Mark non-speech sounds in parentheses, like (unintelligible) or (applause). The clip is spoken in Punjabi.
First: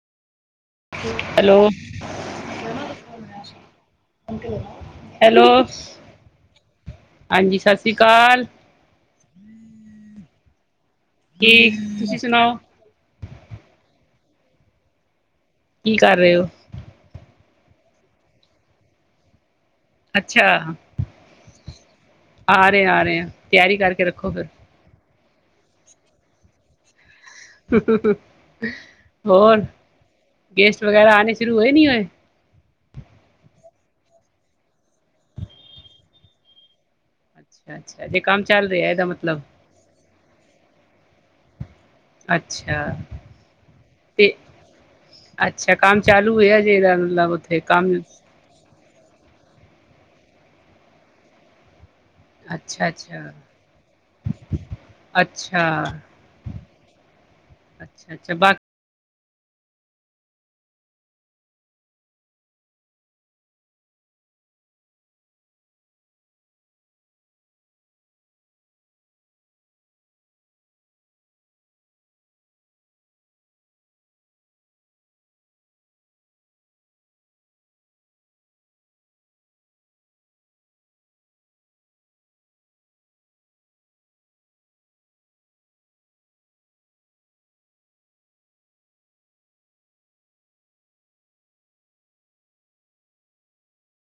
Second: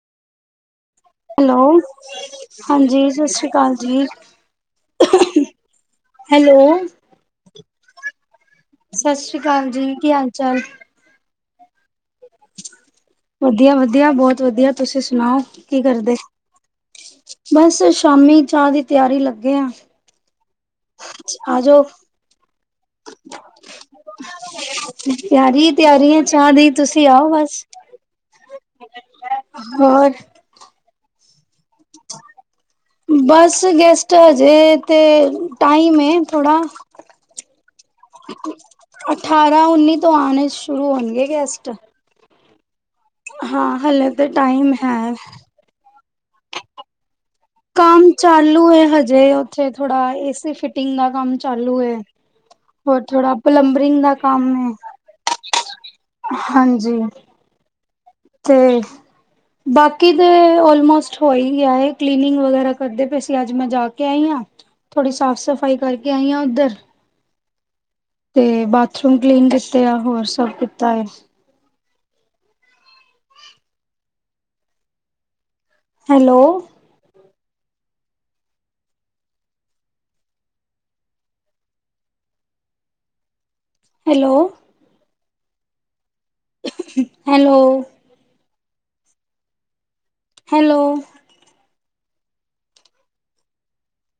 ਹੈਲੋ, ਹਾਂਜੀ, ਸਤਿ ਸ਼੍ਰੀ ਅਕਾਲ ਜੀ। ਹੈਲੋ (unintelligible) (unintelligible) ਹੈਲੋ ਹਾਂਜੀ, ਸਤਿ ਸ਼੍ਰੀ ਅਕਾਲ। ਸਤਿ ਸ੍ਰੀ ਅਕਾਲ ਜੀ। ਕੀ ਹਾਲ ਚਾਲ? ਕੀ, ਤੁਸੀਂ ਸੁਣਾਓ? ਵਧੀਆ ਵਧੀਆ, ਬਹੁਤ ਵਧੀਆ। ਤੁਸੀਂ ਸੁਣਾਓ ਕੀ ਕਰਦੇ। ਕਰ ਰਹੇ ਹੋ ਬਸ ਸ਼ਾਮੀ ਚਾਹ ਦੀ ਤਿਆਰੀ ਲੱਗੇ ਆਂ। ਅੱਛਾ। ਆ ਰਹੇ ਆਂ, ਆ ਰਹੇ ਆਂ। ਤਿਆਰੀ ਕਰਕੇ ਰੱਖੋ ਫਿਰ ਤਿਆਰੀ ਹੀ ਤਿਆਰੀ ਐ, ਚਾਹ ਦੀ ਤੁਸੀਂ ਆਓ ਬਸ। (unintelligible) ਹੋਰ ਗੈਸਟ ਵਗੈਰਾ ਆਣੇ ਸ਼ੁਰੂ ਹੋਏ, ਨਈਂ ਹੋਏ? ਬਸ ਗੈਸਟ ਹਜੇ ਤੇ, ਟਾਈਮ ਏ ਥੋੜਾ ਅੱਛਾ, ਅੱਛਾ। ਜੇ ਕੰਮ ਚੱਲ ਰਿਹਾ ਇਹਦਾ (unintelligible) ਮਤਲਬ ਅਠਾਰਾਂ-ਉੱਨੀ ਤੋਂ ਆਣੇ ਸ਼ੁਰੂ ਹੋਣਗੇ ਗੈਸਟ ਅੱਛਾ। ਹਾਂ ਹਲੇ ਤੇ ਟਾਈਮ ਹੈ। ਅੱਛਾ, ਕੰਮ ਚਾਲੂ ਏ ਅਜੇ ਇਦਾ, ਮਤਲਬ ਉੱਥੇ ਕੰਮ ਚਾਲੂ ਏ ਹਜੇ, ਉੱਥੇ ਥੋੜਾ ਏਸੀ ਫਿਟਿੰਗ ਦਾ ਕੰਮ ਚਾਲੂ ਐ। ਅੱਛਾ ਹੋਰ ਅੱਛਾ ਥੋੜਾ ਪਲੰਬਰਿੰਗ ਦਾ ਕੰਮ ਏ ਅੱਛਾ ਹਾਂਜੀ, (unintelligible) ਅੱਛਾ ਅੱਛਾ ਬਾਕੀ ਤੇ ਬਾਕੀ ਤੇ ਅੱਲ ਮੋਸਟ ਹੋ ਗਿਆ ਕਲੀਨਿੰਗ ਵਗੈਰਾ ਕਰਦੇ ਪਏ ਸੀ ਅੱਜ ਮੈਂ ਜਾ ਕੇ ਆਈ ਹਾ। ਥੋੜ੍ਹੀ ਸਾਫ਼ ਸਫਾਈ ਕਰਕੇ ਆਈ ਹਾਂ ਉੱਧਰ ਤੇ ਬਾਥਰੂਮ ਕਲੀਨ ਕੀਤੇ ਆ ਹੋਰ ਸਬ ਕੀਤਾ ਹੈ। Hello hello hello. ਹੈਲੋ